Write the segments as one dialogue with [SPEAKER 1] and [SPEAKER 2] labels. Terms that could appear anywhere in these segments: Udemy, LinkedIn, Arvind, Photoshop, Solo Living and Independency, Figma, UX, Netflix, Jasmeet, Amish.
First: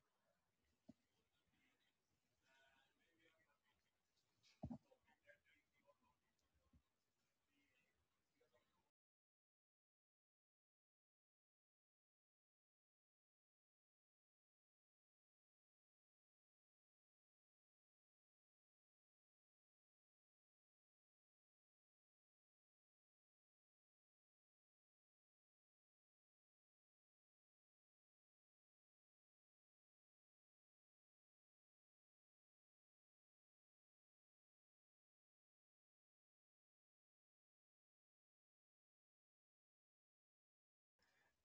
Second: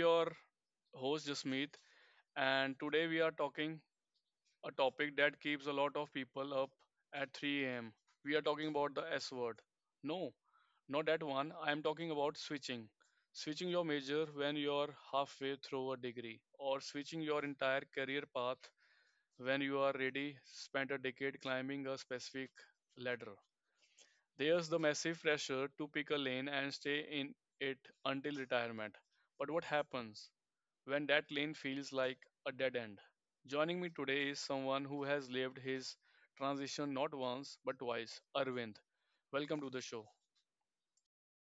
[SPEAKER 1] your host, Jasmeet, and today we are talking a topic that keeps a lot of people up at 3 a.m. We are talking about the S word. No, not that one. I'm talking about switching. Switching your major when you're halfway through a degree, or switching your entire career path when you are ready, spent a decade climbing a specific ladder. There's the massive pressure to pick a lane and stay in it until retirement. But what happens when that lane feels like a dead end? Joining me today is someone who has lived his transition not once but twice, Arvind. Welcome to the show.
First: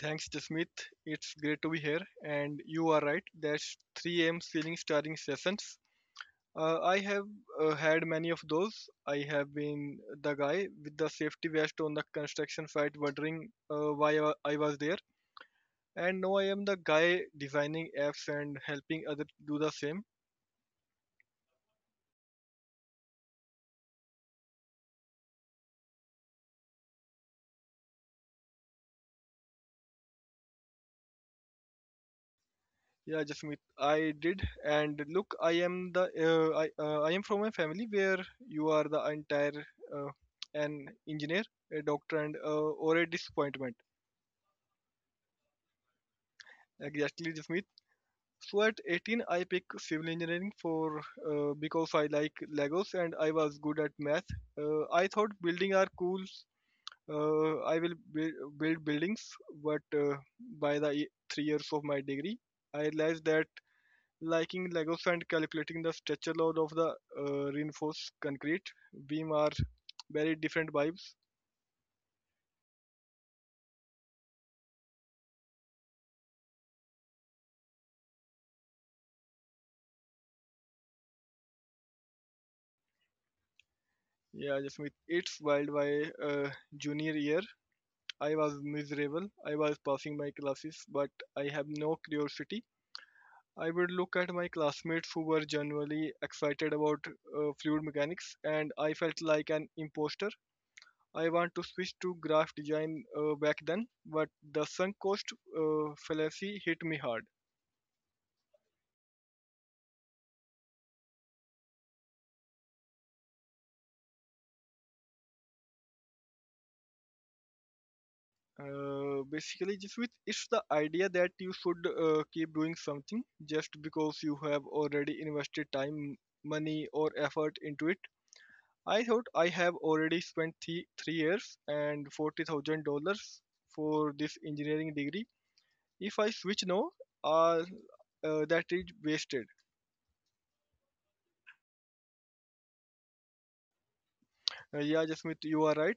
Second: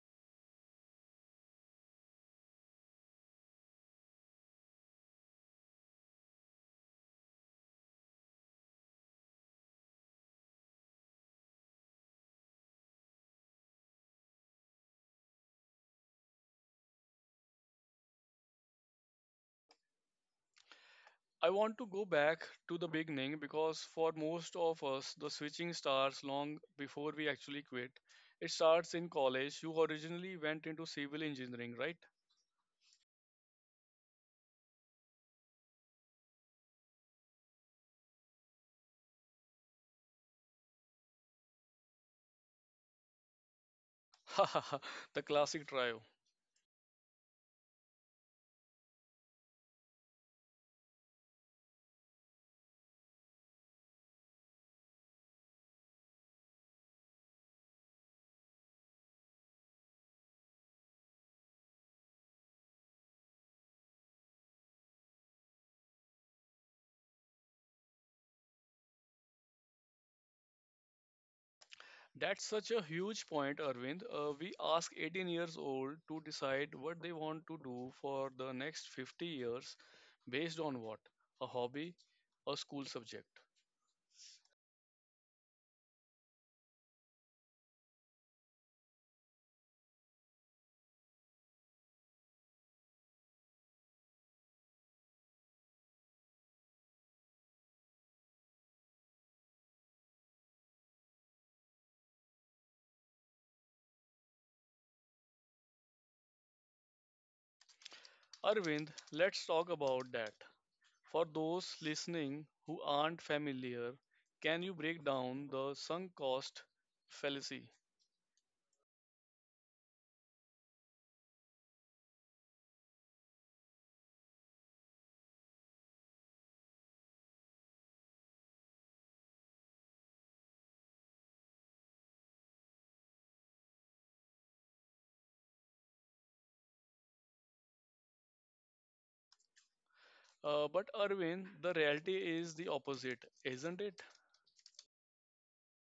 [SPEAKER 2] Thanks, Jasmeet. It's great to be here. And you are right, that's 3 a.m. ceiling starring sessions. I have had many of those. I have been the guy with the safety vest on the construction site wondering why I was there. And now I am the guy designing apps and helping others do the same.
[SPEAKER 1] I want to go back to the beginning because for most of us, the switching starts long before we actually quit. It starts in college. You originally went into civil engineering, right?
[SPEAKER 2] Yeah, Jasmeet, I did. And look, I am from a family where you are the entire uh, an engineer, a doctor, and or a disappointment.
[SPEAKER 1] The classic trio.
[SPEAKER 2] Exactly, Jasmeet. So at 18, I picked civil engineering for because I like Legos and I was good at math. I thought building are cool. Uh, I will build, buildings, but 3 years of my degree, I realized that liking Legos and calculating the structure load of the reinforced concrete beam are very different vibes.
[SPEAKER 1] That's such a huge point, Arvind. We ask 18 years old to decide what they want to do for the next 50 years based on what? A hobby, a school subject.
[SPEAKER 2] Yeah, Jasmeet, it's wild by junior year. I was miserable. I was passing my classes, but I have no curiosity. I would look at my classmates who were generally excited about fluid mechanics, and I felt like an imposter. I want to switch to graph design back then, but the sunk cost fallacy hit me hard.
[SPEAKER 1] Arvind, let's talk about that. For those listening who aren't familiar, can you break down the sunk cost fallacy?
[SPEAKER 2] Basically, just with it's the idea that you should keep doing something just because you have already invested time, money, or effort into it. I thought I have already spent three years and $40,000 for this engineering degree. If I switch now, uh, that is wasted.
[SPEAKER 1] But Arvind, the reality is the opposite, isn't it?
[SPEAKER 2] Yeah, Jasmeet, you are right.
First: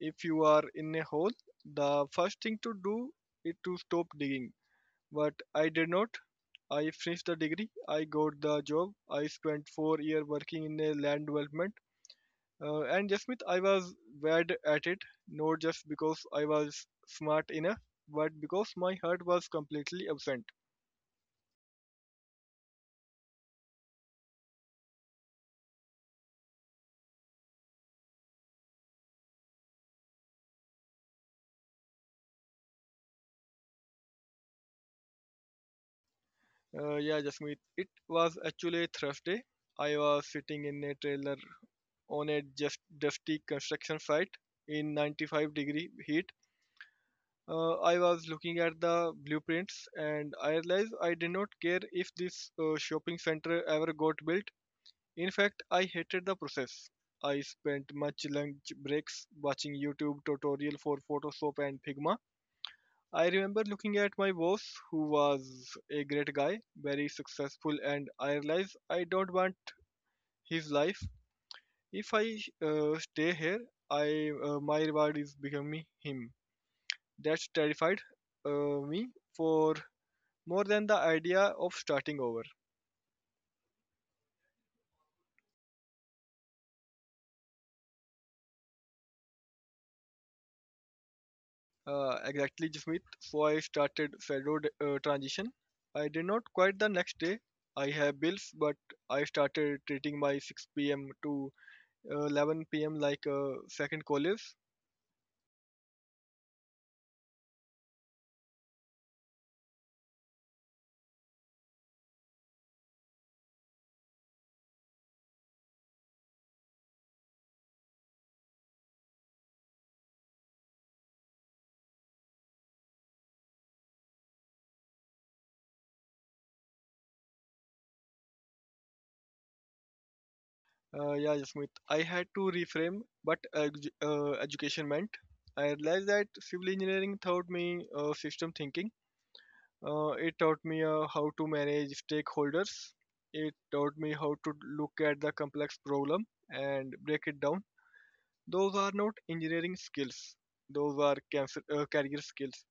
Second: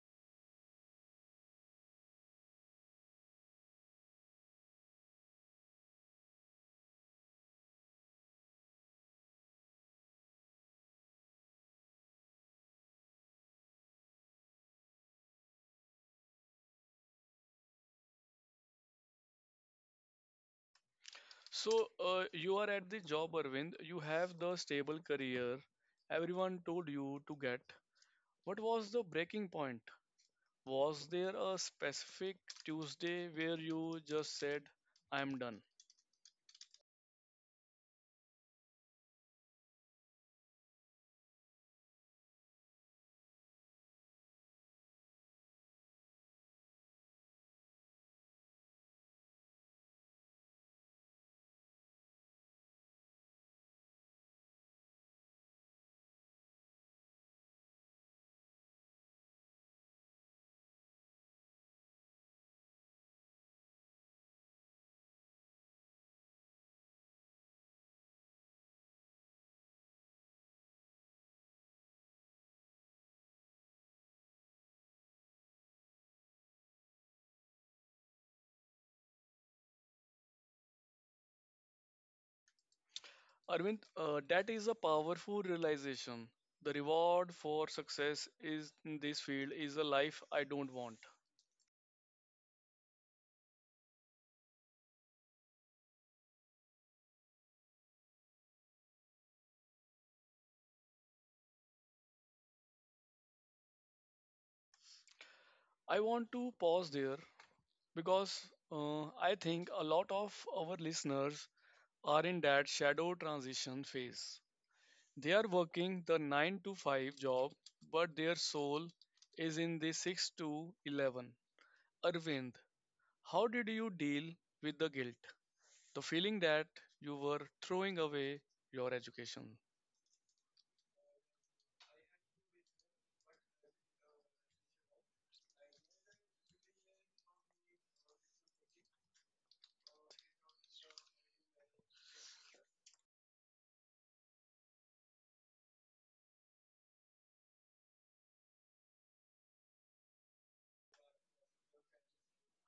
[SPEAKER 2] If you are in a hole, the first thing to do is to stop digging. But I did not. I finished the degree. I got the job. I spent 4 years working in a land development. And Jasmith, I was bad at it, not just because I was smart enough, but because my heart was completely absent.
[SPEAKER 1] So you are at the job, Arvind. You have the stable career everyone told you to get. What was the breaking point? Was there a specific Tuesday where you just said, I'm done?
[SPEAKER 2] Yeah, Jasmith, it was actually Thursday. I was sitting in a trailer on a just dusty construction site in 95-degree heat. I was looking at the blueprints and I realized I did not care if this shopping center ever got built. In fact, I hated the process. I spent much lunch breaks watching YouTube tutorial for Photoshop and Figma. I remember looking at my boss, who was a great guy, very successful, and I realized I don't want his life. If I stay here, I my reward is becoming him. That terrified me for more than the idea of starting over.
[SPEAKER 1] Arvind, that is a powerful realization. The reward for success is in this field is a life I don't want.
[SPEAKER 2] Exactly, Jasmeet. So I started federal transition. I did not quit the next day. I have bills, but I started treating my 6 p.m. to 11 p.m. like a second college.
[SPEAKER 1] I want to pause there because I think a lot of our listeners are in that shadow transition phase. They are working the 9 to 5 job, but their soul is in the 6 to 11. Arvind, how did you deal with the guilt? The feeling that you were throwing away your education.
[SPEAKER 2] Yeah, Jasmeet. I had to reframe what education meant. I realized that civil engineering taught me system thinking. It taught me how to manage stakeholders. It taught me how to look at the complex problem and break it down. Those are not engineering skills. Those are career skills.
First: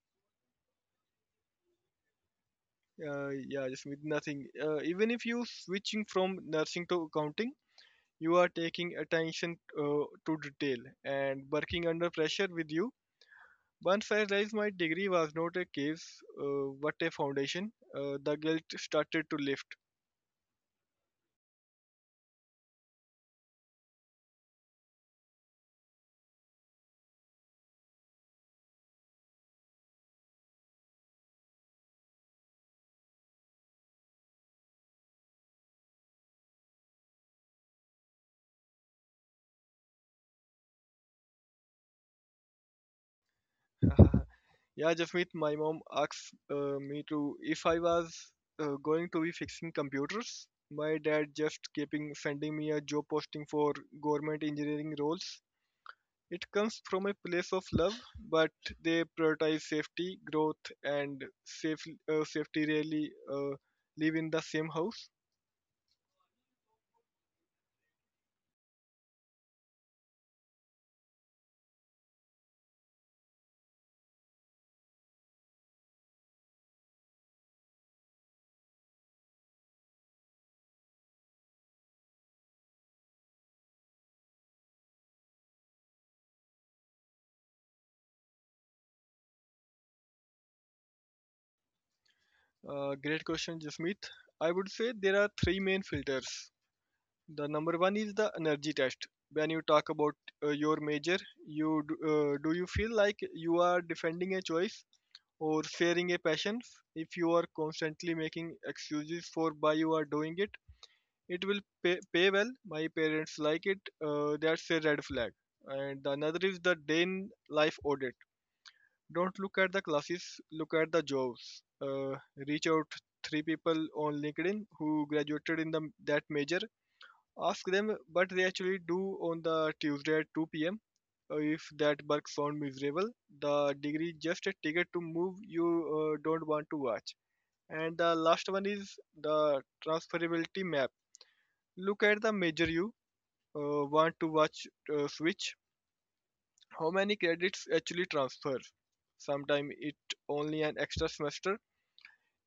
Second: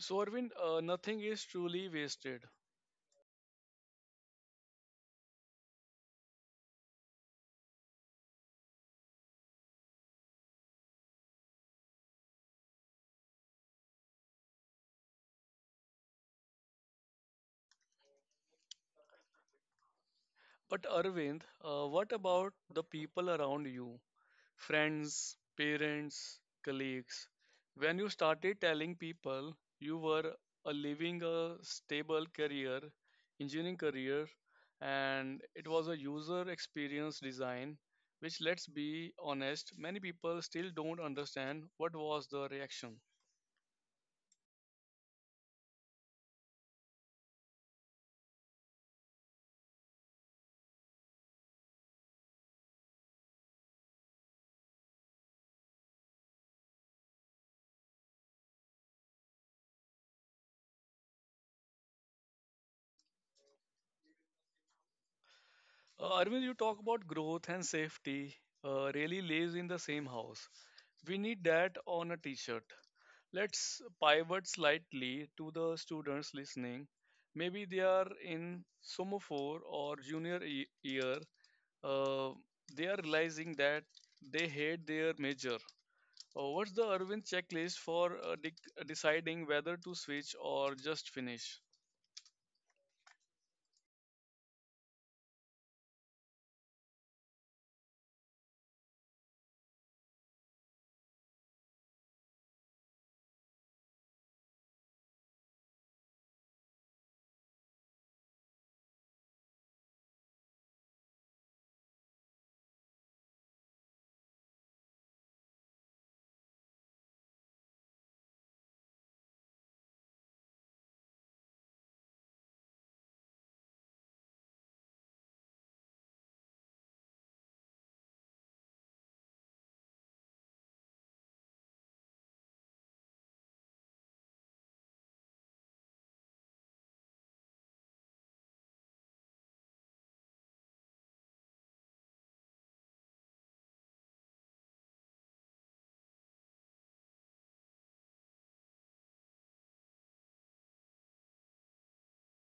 [SPEAKER 1] So, Arvind, nothing is truly wasted.
[SPEAKER 2] Yeah, just with nothing. Even if you switching from nursing to accounting, you are taking attention to detail and working under pressure with you. Once I realized my degree was not a case, but a foundation, the guilt started to lift.
[SPEAKER 1] But, Arvind, what about the people around you? Friends, parents, colleagues. When you started telling people you were living a stable career, engineering career, and it was a user experience design, which, let's be honest, many people still don't understand, what was the reaction?
[SPEAKER 2] Yeah, Jasmeet, my mom asked me to if I was going to be fixing computers. My dad just keeping sending me a job posting for government engineering roles. It comes from a place of love, but they prioritize safety, growth, and safety really live in the same house.
[SPEAKER 1] Arvind, you talk about growth and safety really lives in the same house. We need that on a t-shirt. Let's pivot slightly to the students listening. Maybe they are in sophomore or year. Uh, they are realizing that they hate their major. What's the Arvind checklist for deciding whether to switch or just finish?
[SPEAKER 2] Great question, Jasmeet. I would say there are three main filters. The number one is the energy test. When you talk about your major, do you feel like you are defending a choice or sharing a passion? If you are constantly making excuses for why you are doing it, it will pay well. My parents like it. That's a red flag. And the another is the day in life audit. Don't look at the classes, look at the jobs. Reach out three people on LinkedIn who graduated in the that major. Ask them, but they actually do on the Tuesday at 2 pm. If that work sound miserable, the degree just a ticket to move you don't want to watch. And the last one is the transferability map. Look at the major you want to watch switch. How many credits actually transfer? Sometimes it only an extra semester.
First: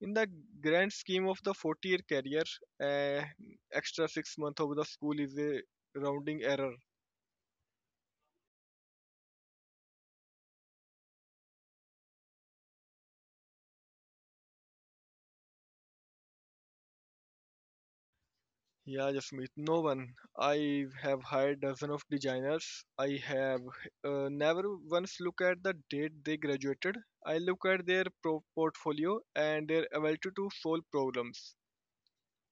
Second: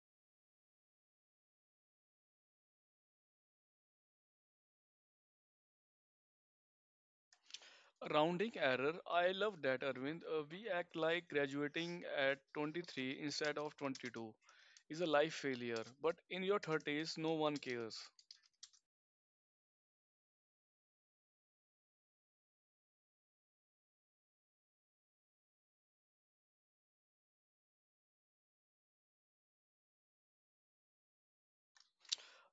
[SPEAKER 2] In the grand scheme of the 40-year career, uh, extra 6 month of the school is a rounding error.
[SPEAKER 1] Rounding error. I love that, Arvind. We act like graduating at 23 instead of 22 is a life failure. But in your 30s, no one cares.
[SPEAKER 2] Yeah, Jasmeet, no one. I have hired dozen of designers. I have never once look at the date they graduated. I look at their portfolio and their ability to solve problems.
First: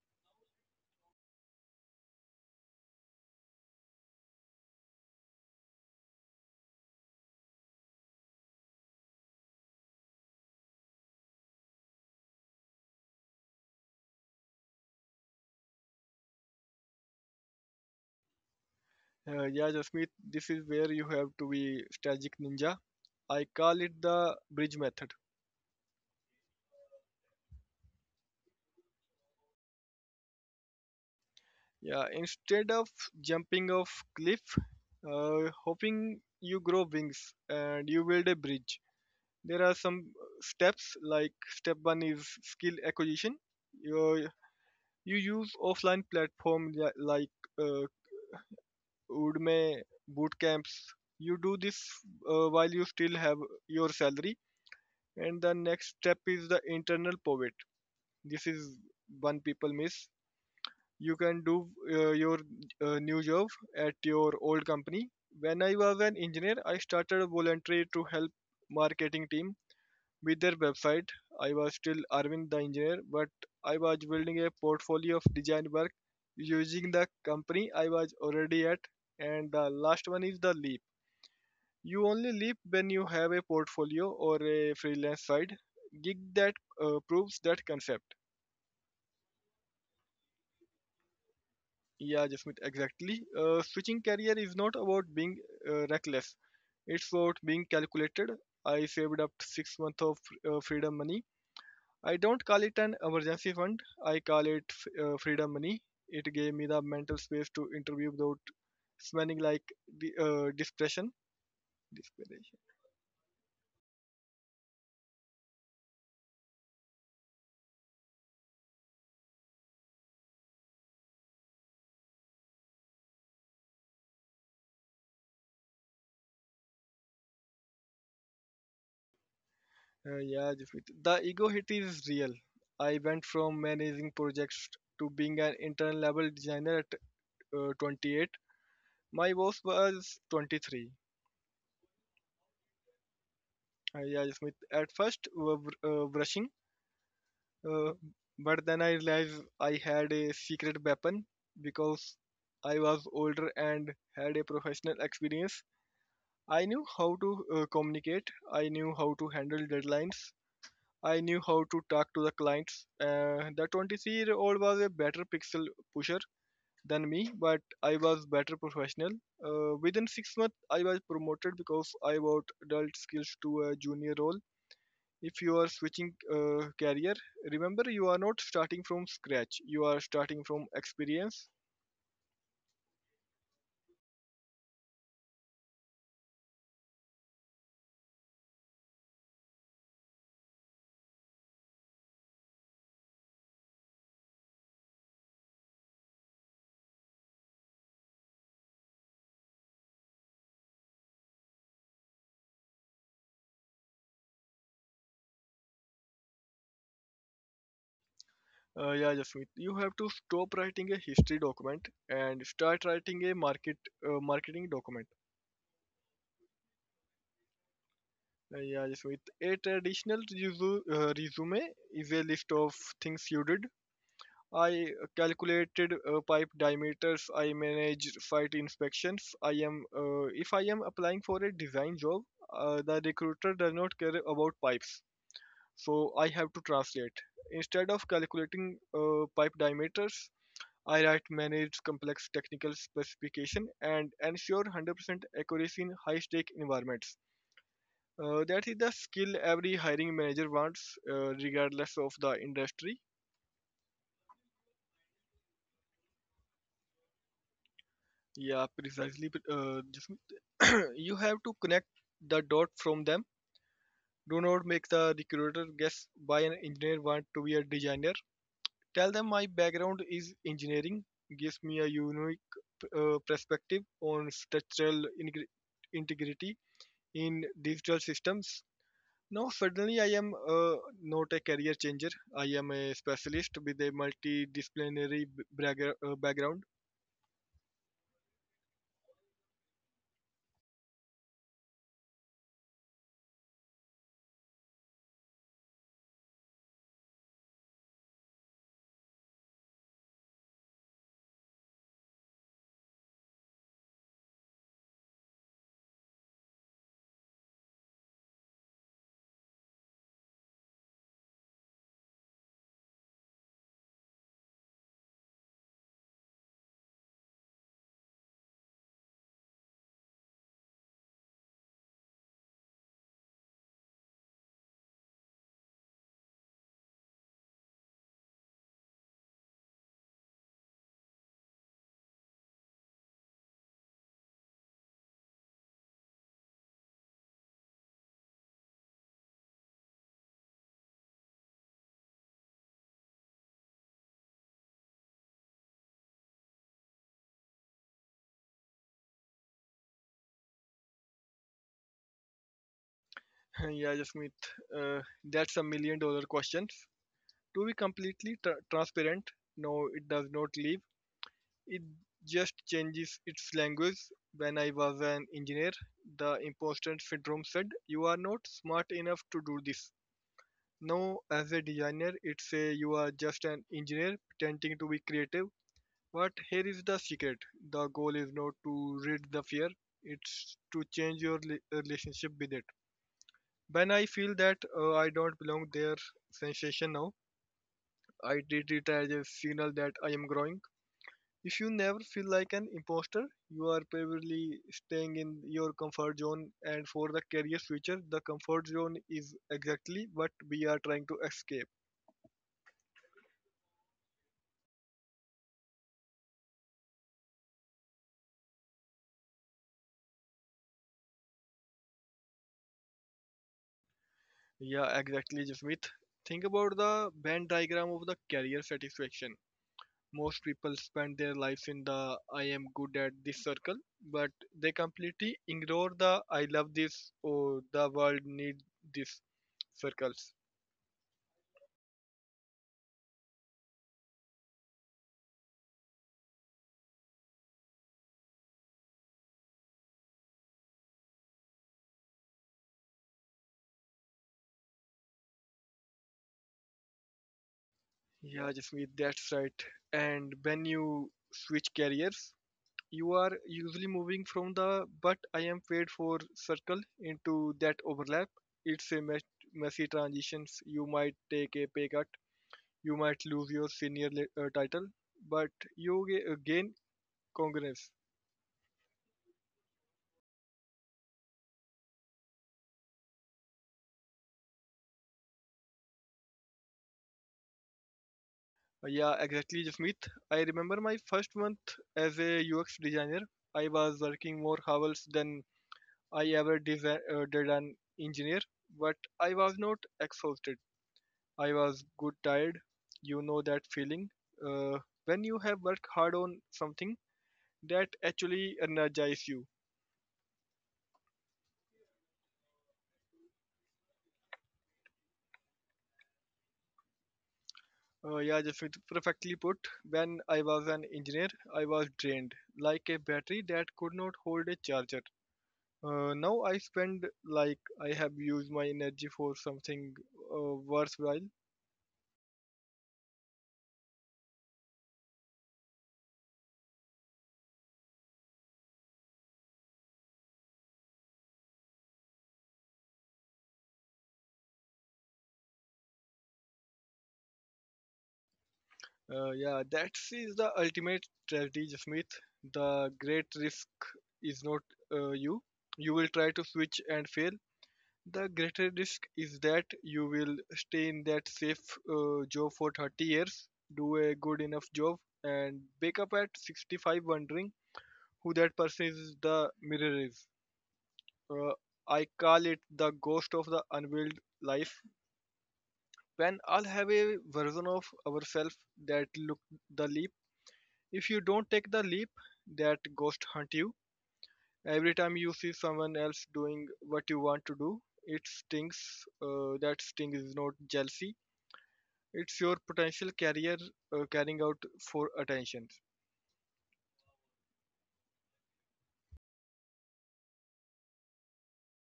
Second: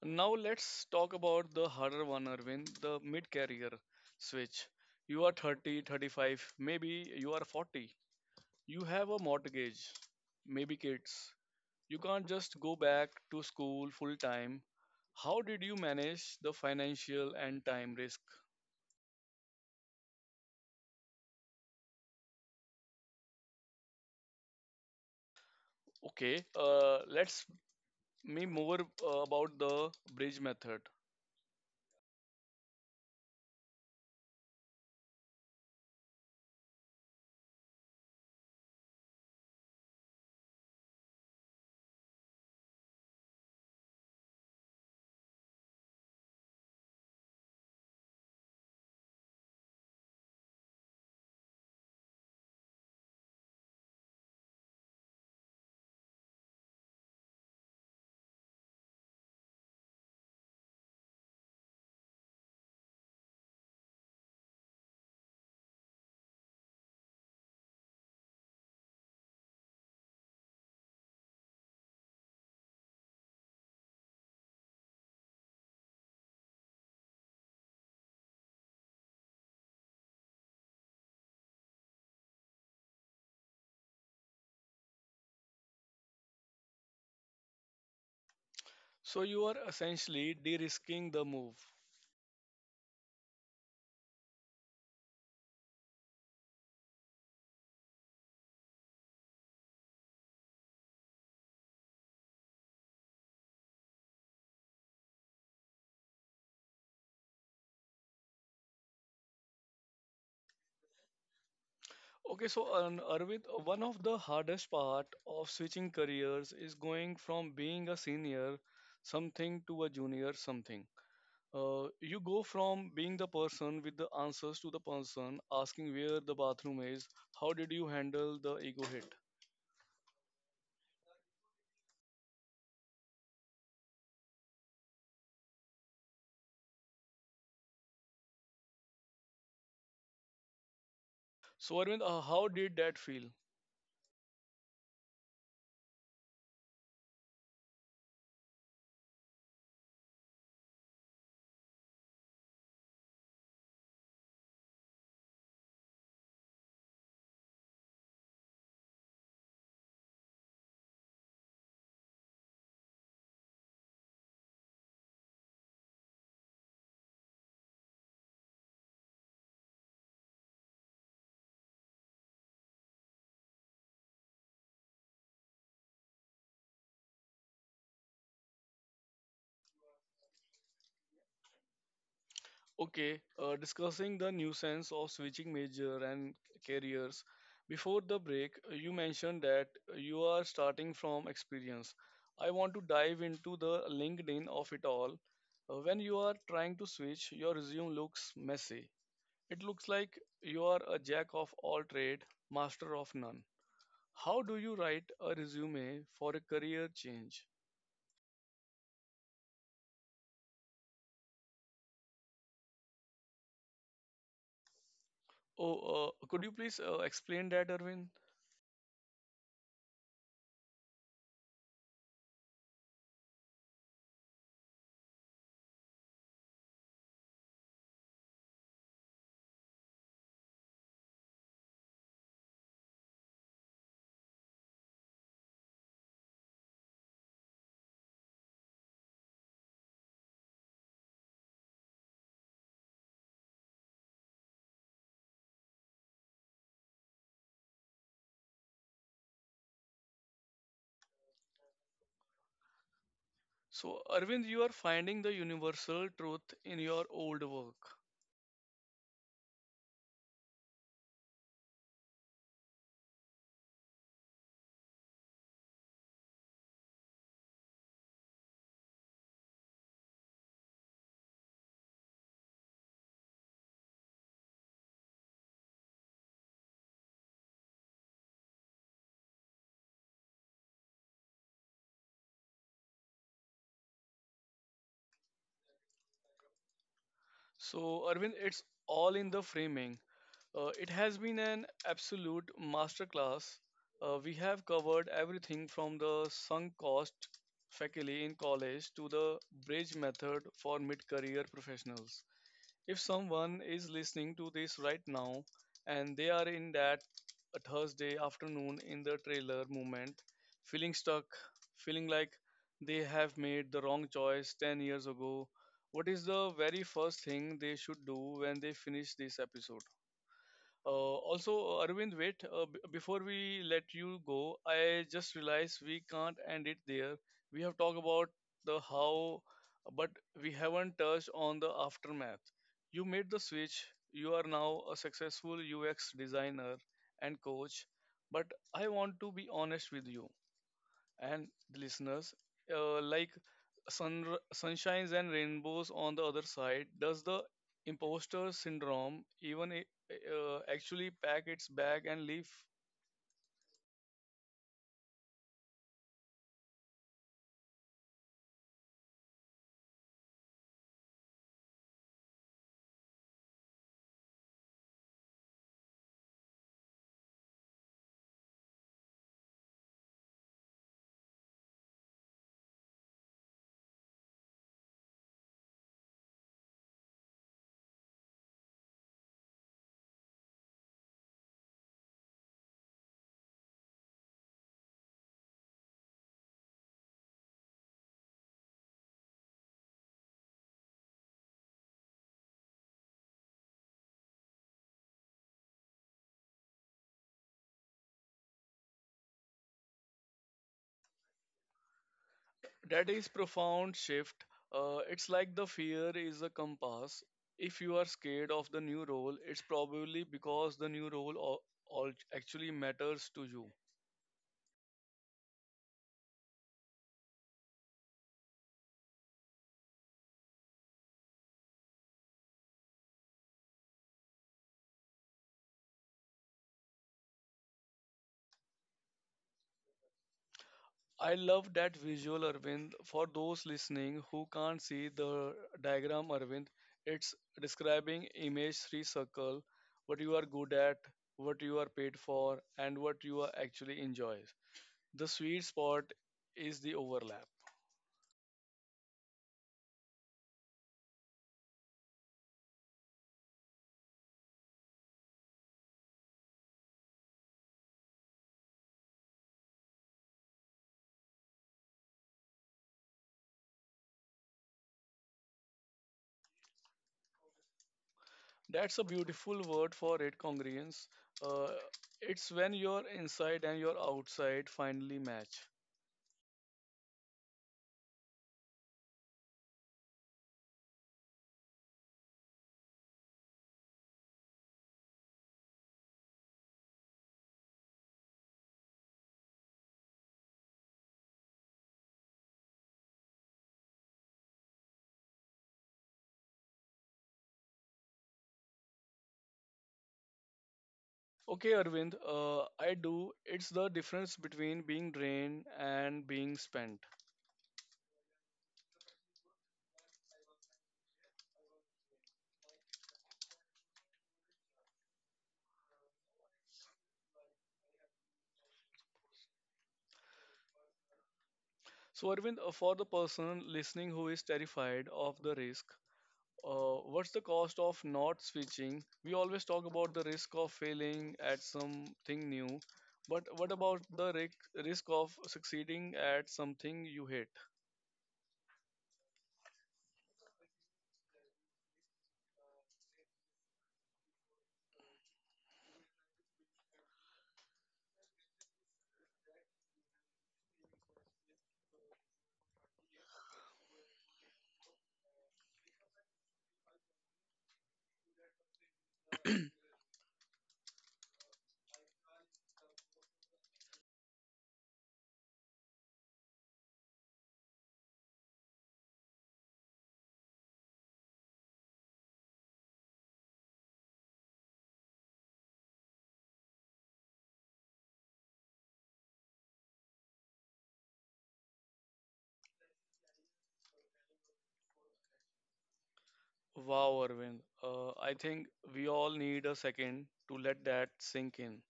[SPEAKER 1] Now let's talk about the harder one, Arvind, the mid-career switch. You are 30, 35, maybe you are 40. You have a mortgage, maybe kids. You can't just go back to school full time. How did you manage the financial and time risk?
[SPEAKER 2] Yeah, Jasmeet, this is where you have to be strategic ninja. I call it the bridge method.
[SPEAKER 1] Okay, let's me more about the bridge method.
[SPEAKER 2] Yeah, instead of jumping off cliff, hoping you grow wings and you build a bridge. There are some steps like step one is skill acquisition. you, you use offline platform like uh, udemy boot camps. You do this while you still have your salary. And the next step is the internal pivot. This is one people miss. You can do your new job at your old company. When I was an engineer, I started voluntary to help marketing team with their website. I was still Arvind the engineer, but I was building a portfolio of design work using the company I was already at. And the last one is the leap. You only leap when you have a portfolio or a freelance side gig that proves that concept.
[SPEAKER 1] So you are essentially de-risking the move.
[SPEAKER 2] Yeah, Jasmeet, exactly. Switching career is not about being reckless. It's about being calculated. I saved up 6 months of freedom money. I don't call it an emergency fund. I call it freedom money. It gave me the mental space to interview without smelling like the dispersion.
[SPEAKER 1] Okay,
[SPEAKER 2] Desperation.
[SPEAKER 1] so Arvind, one of the hardest part of switching careers is going from being a senior something to a junior something. You go from being the person with the answers to the person asking where the bathroom is, how did you handle the ego hit?
[SPEAKER 2] Yeah, just the ego hit is real. I went from managing projects to being an intern level designer at 28. My boss was 23.
[SPEAKER 1] So Arvind, how did that feel?
[SPEAKER 2] Yeah, Smith. At first, brushing. Uh, but then I realized I had a secret weapon because I was older and had a professional experience. I knew how to communicate, I knew how to handle deadlines, I knew how to talk to the clients. The 23-year-old was a better pixel pusher than me, but I was better professional. Within 6 months, I was promoted because I brought adult skills to a junior role. If you are switching career, remember you are not starting from scratch, you are starting from experience.
[SPEAKER 1] Okay, discussing the nuisance of switching major and careers. Before the break, you mentioned that you are starting from experience. I want to dive into the LinkedIn of it all. When you are trying to switch, your resume looks messy. It looks like you are a jack of all trade, master of none. How do you write a resume for a career change?
[SPEAKER 2] Yeah, Jasmeet, you have to stop writing a history document and start writing a marketing document.
[SPEAKER 1] Oh, could you please explain that, Erwin?
[SPEAKER 2] Yeah, Jasmeet, a traditional resume is a list of things you did. I calculated pipe diameters. I managed site inspections. I am If I am applying for a design job, the recruiter does not care about pipes. So I have to translate. Instead of calculating pipe diameters, I write manage complex technical specification and ensure 100% accuracy in high-stake environments. That is the skill every hiring manager wants, regardless of the industry.
[SPEAKER 1] So, Arvind, you are finding the universal truth in your old work.
[SPEAKER 2] Yeah, precisely. Jasmeet. You have to connect the dot from them. Do not make the recruiter guess why an engineer wants to be a designer. Tell them my background is engineering. Gives me a unique perspective on structural integrity in digital systems. Now, suddenly, I am not a career changer. I am a specialist with a multidisciplinary background.
[SPEAKER 1] So, Arvind, it's all in the framing. It has been an absolute masterclass. We have covered everything from the sunk cost faculty in college to the bridge method for mid career professionals. If someone is listening to this right now and they are in that Thursday afternoon in the trailer moment, feeling stuck, feeling like they have made the wrong choice 10 years ago, what is the very first thing they should do when they finish this episode? Also, Arvind, wait, before we let you go, I just realized we can't end it there. We have talked about the how, but we haven't touched on the aftermath. You made the switch, you are now a successful UX designer and coach, but I want to be honest with you and the listeners, like sun sunshines and rainbows on the other side. Does the imposter syndrome actually pack its bag and leave?
[SPEAKER 2] Yeah, Jasmeet, that's a million dollar question. To be completely transparent, no, it does not leave. It just changes its language. When I was an engineer, the imposter syndrome said, "You are not smart enough to do this." No, as a designer, it's a you are just an engineer pretending to be creative. But here is the secret: the goal is not to rid the fear; it's to change your relationship with it. When I feel that I don't belong there, sensation now, I treat it as a signal that I am growing. If you never feel like an imposter, you are probably staying in your comfort zone. And for the career future, the comfort zone is exactly what we are trying to escape.
[SPEAKER 1] That is profound shift. It's like the fear is a compass. If you are scared of the new role, it's probably because the new role actually matters to you.
[SPEAKER 2] Yeah, exactly, Jasmeet. Think about the Venn diagram of the career satisfaction. Most people spend their lives in the I am good at this circle, but they completely ignore the I love this or the world needs this circles.
[SPEAKER 1] I love that visual, Arvind. For those listening who can't see the diagram, Arvind, it's describing image three circle, what you are good at, what you are paid for, and what you are actually enjoys. The sweet spot is the overlap.
[SPEAKER 2] Yeah, Jasmeet, that's right. And when you switch careers, you are usually moving from the but I am paid for circle into that overlap. It's a messy transitions. You might take a pay cut. You might lose your senior title, but you gain congruence.
[SPEAKER 1] That's a beautiful word for it, congruence. Uh, it's when your inside and your outside finally match.
[SPEAKER 2] Yeah, exactly, Jasmeet. I remember my first month as a UX designer. I was working more hours than I ever did an engineer, but I was not exhausted. I was good tired. You know that feeling. Uh, when you have worked hard on something that actually energizes you.
[SPEAKER 1] Okay, Arvind, I do. It's the difference between being drained and being spent.
[SPEAKER 2] Yeah, perfectly put. When I was an engineer, I was drained like a battery that could not hold a charger. Now I spend like I have used my energy for something worthwhile.
[SPEAKER 1] So, Arvind, for the person listening who is terrified of the risk, what's the cost of not switching? We always talk about the risk of failing at something new, but what about the risk of succeeding at something you hate?
[SPEAKER 2] Yeah, that is the ultimate tragedy, Jasmeet. The great risk is not you. You will try to switch and fail. The greater risk is that you will stay in that safe job for 30 years, do a good enough job, and wake up at 65 wondering who that person is the mirror is. Uh, I call it the ghost of the unveiled life. When all have a version of ourselves that look the leap. If you don't take the leap, that ghost hunt you. Every time you see someone else doing what you want to do, it stings. That sting is not jealousy. It's your potential career carrying out for attention.
[SPEAKER 1] Wow, Arvind, I think we all need a second to let that sink in.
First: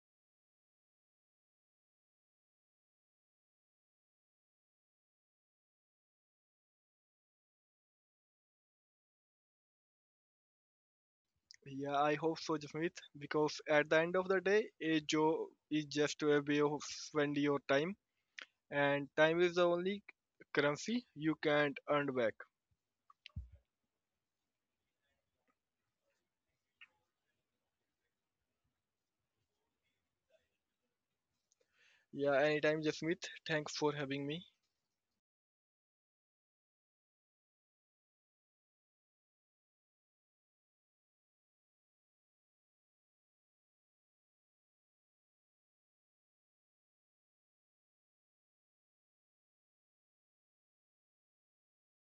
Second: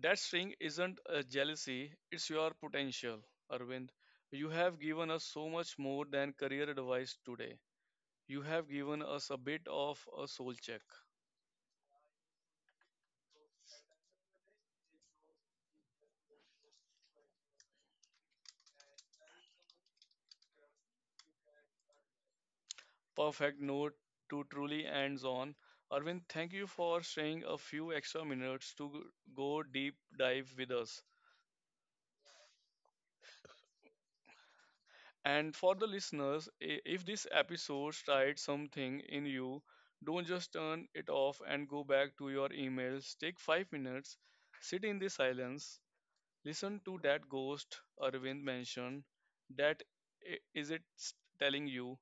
[SPEAKER 1] That string isn't a jealousy; it's your potential, Arvind. You have given us so much more than career advice today. You have given us a bit of a soul check.
[SPEAKER 2] Yeah, I hope so, Jasmeet, because at the end of the day, a job is just a way of spending your time, and time is the only currency you can't earn back.
[SPEAKER 1] Perfect note to truly end on. Arvind, thank you for staying a few extra minutes to go deep dive with us.
[SPEAKER 2] Yeah, anytime, Jasmeet. Thanks for having me.
[SPEAKER 1] And for the listeners, if this episode tried something in you, don't just turn it off and go back to your emails. Take 5 minutes, sit in the silence, listen to that ghost Arvind mentioned, that is it telling you.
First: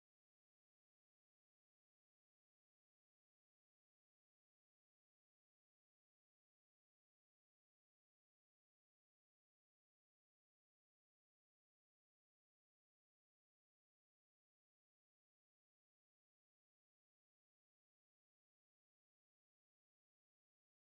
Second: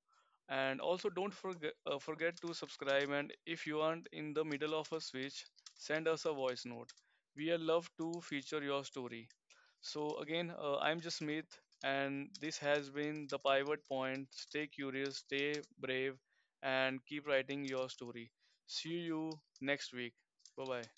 [SPEAKER 1] And also, don't forget, forget to subscribe. And if you aren't in the middle of a switch, send us a voice note. We are love to feature your story. So, again, I'm just Smith, and this has been the pivot point. Stay curious, stay brave, and keep writing your story. See you next week. Bye bye.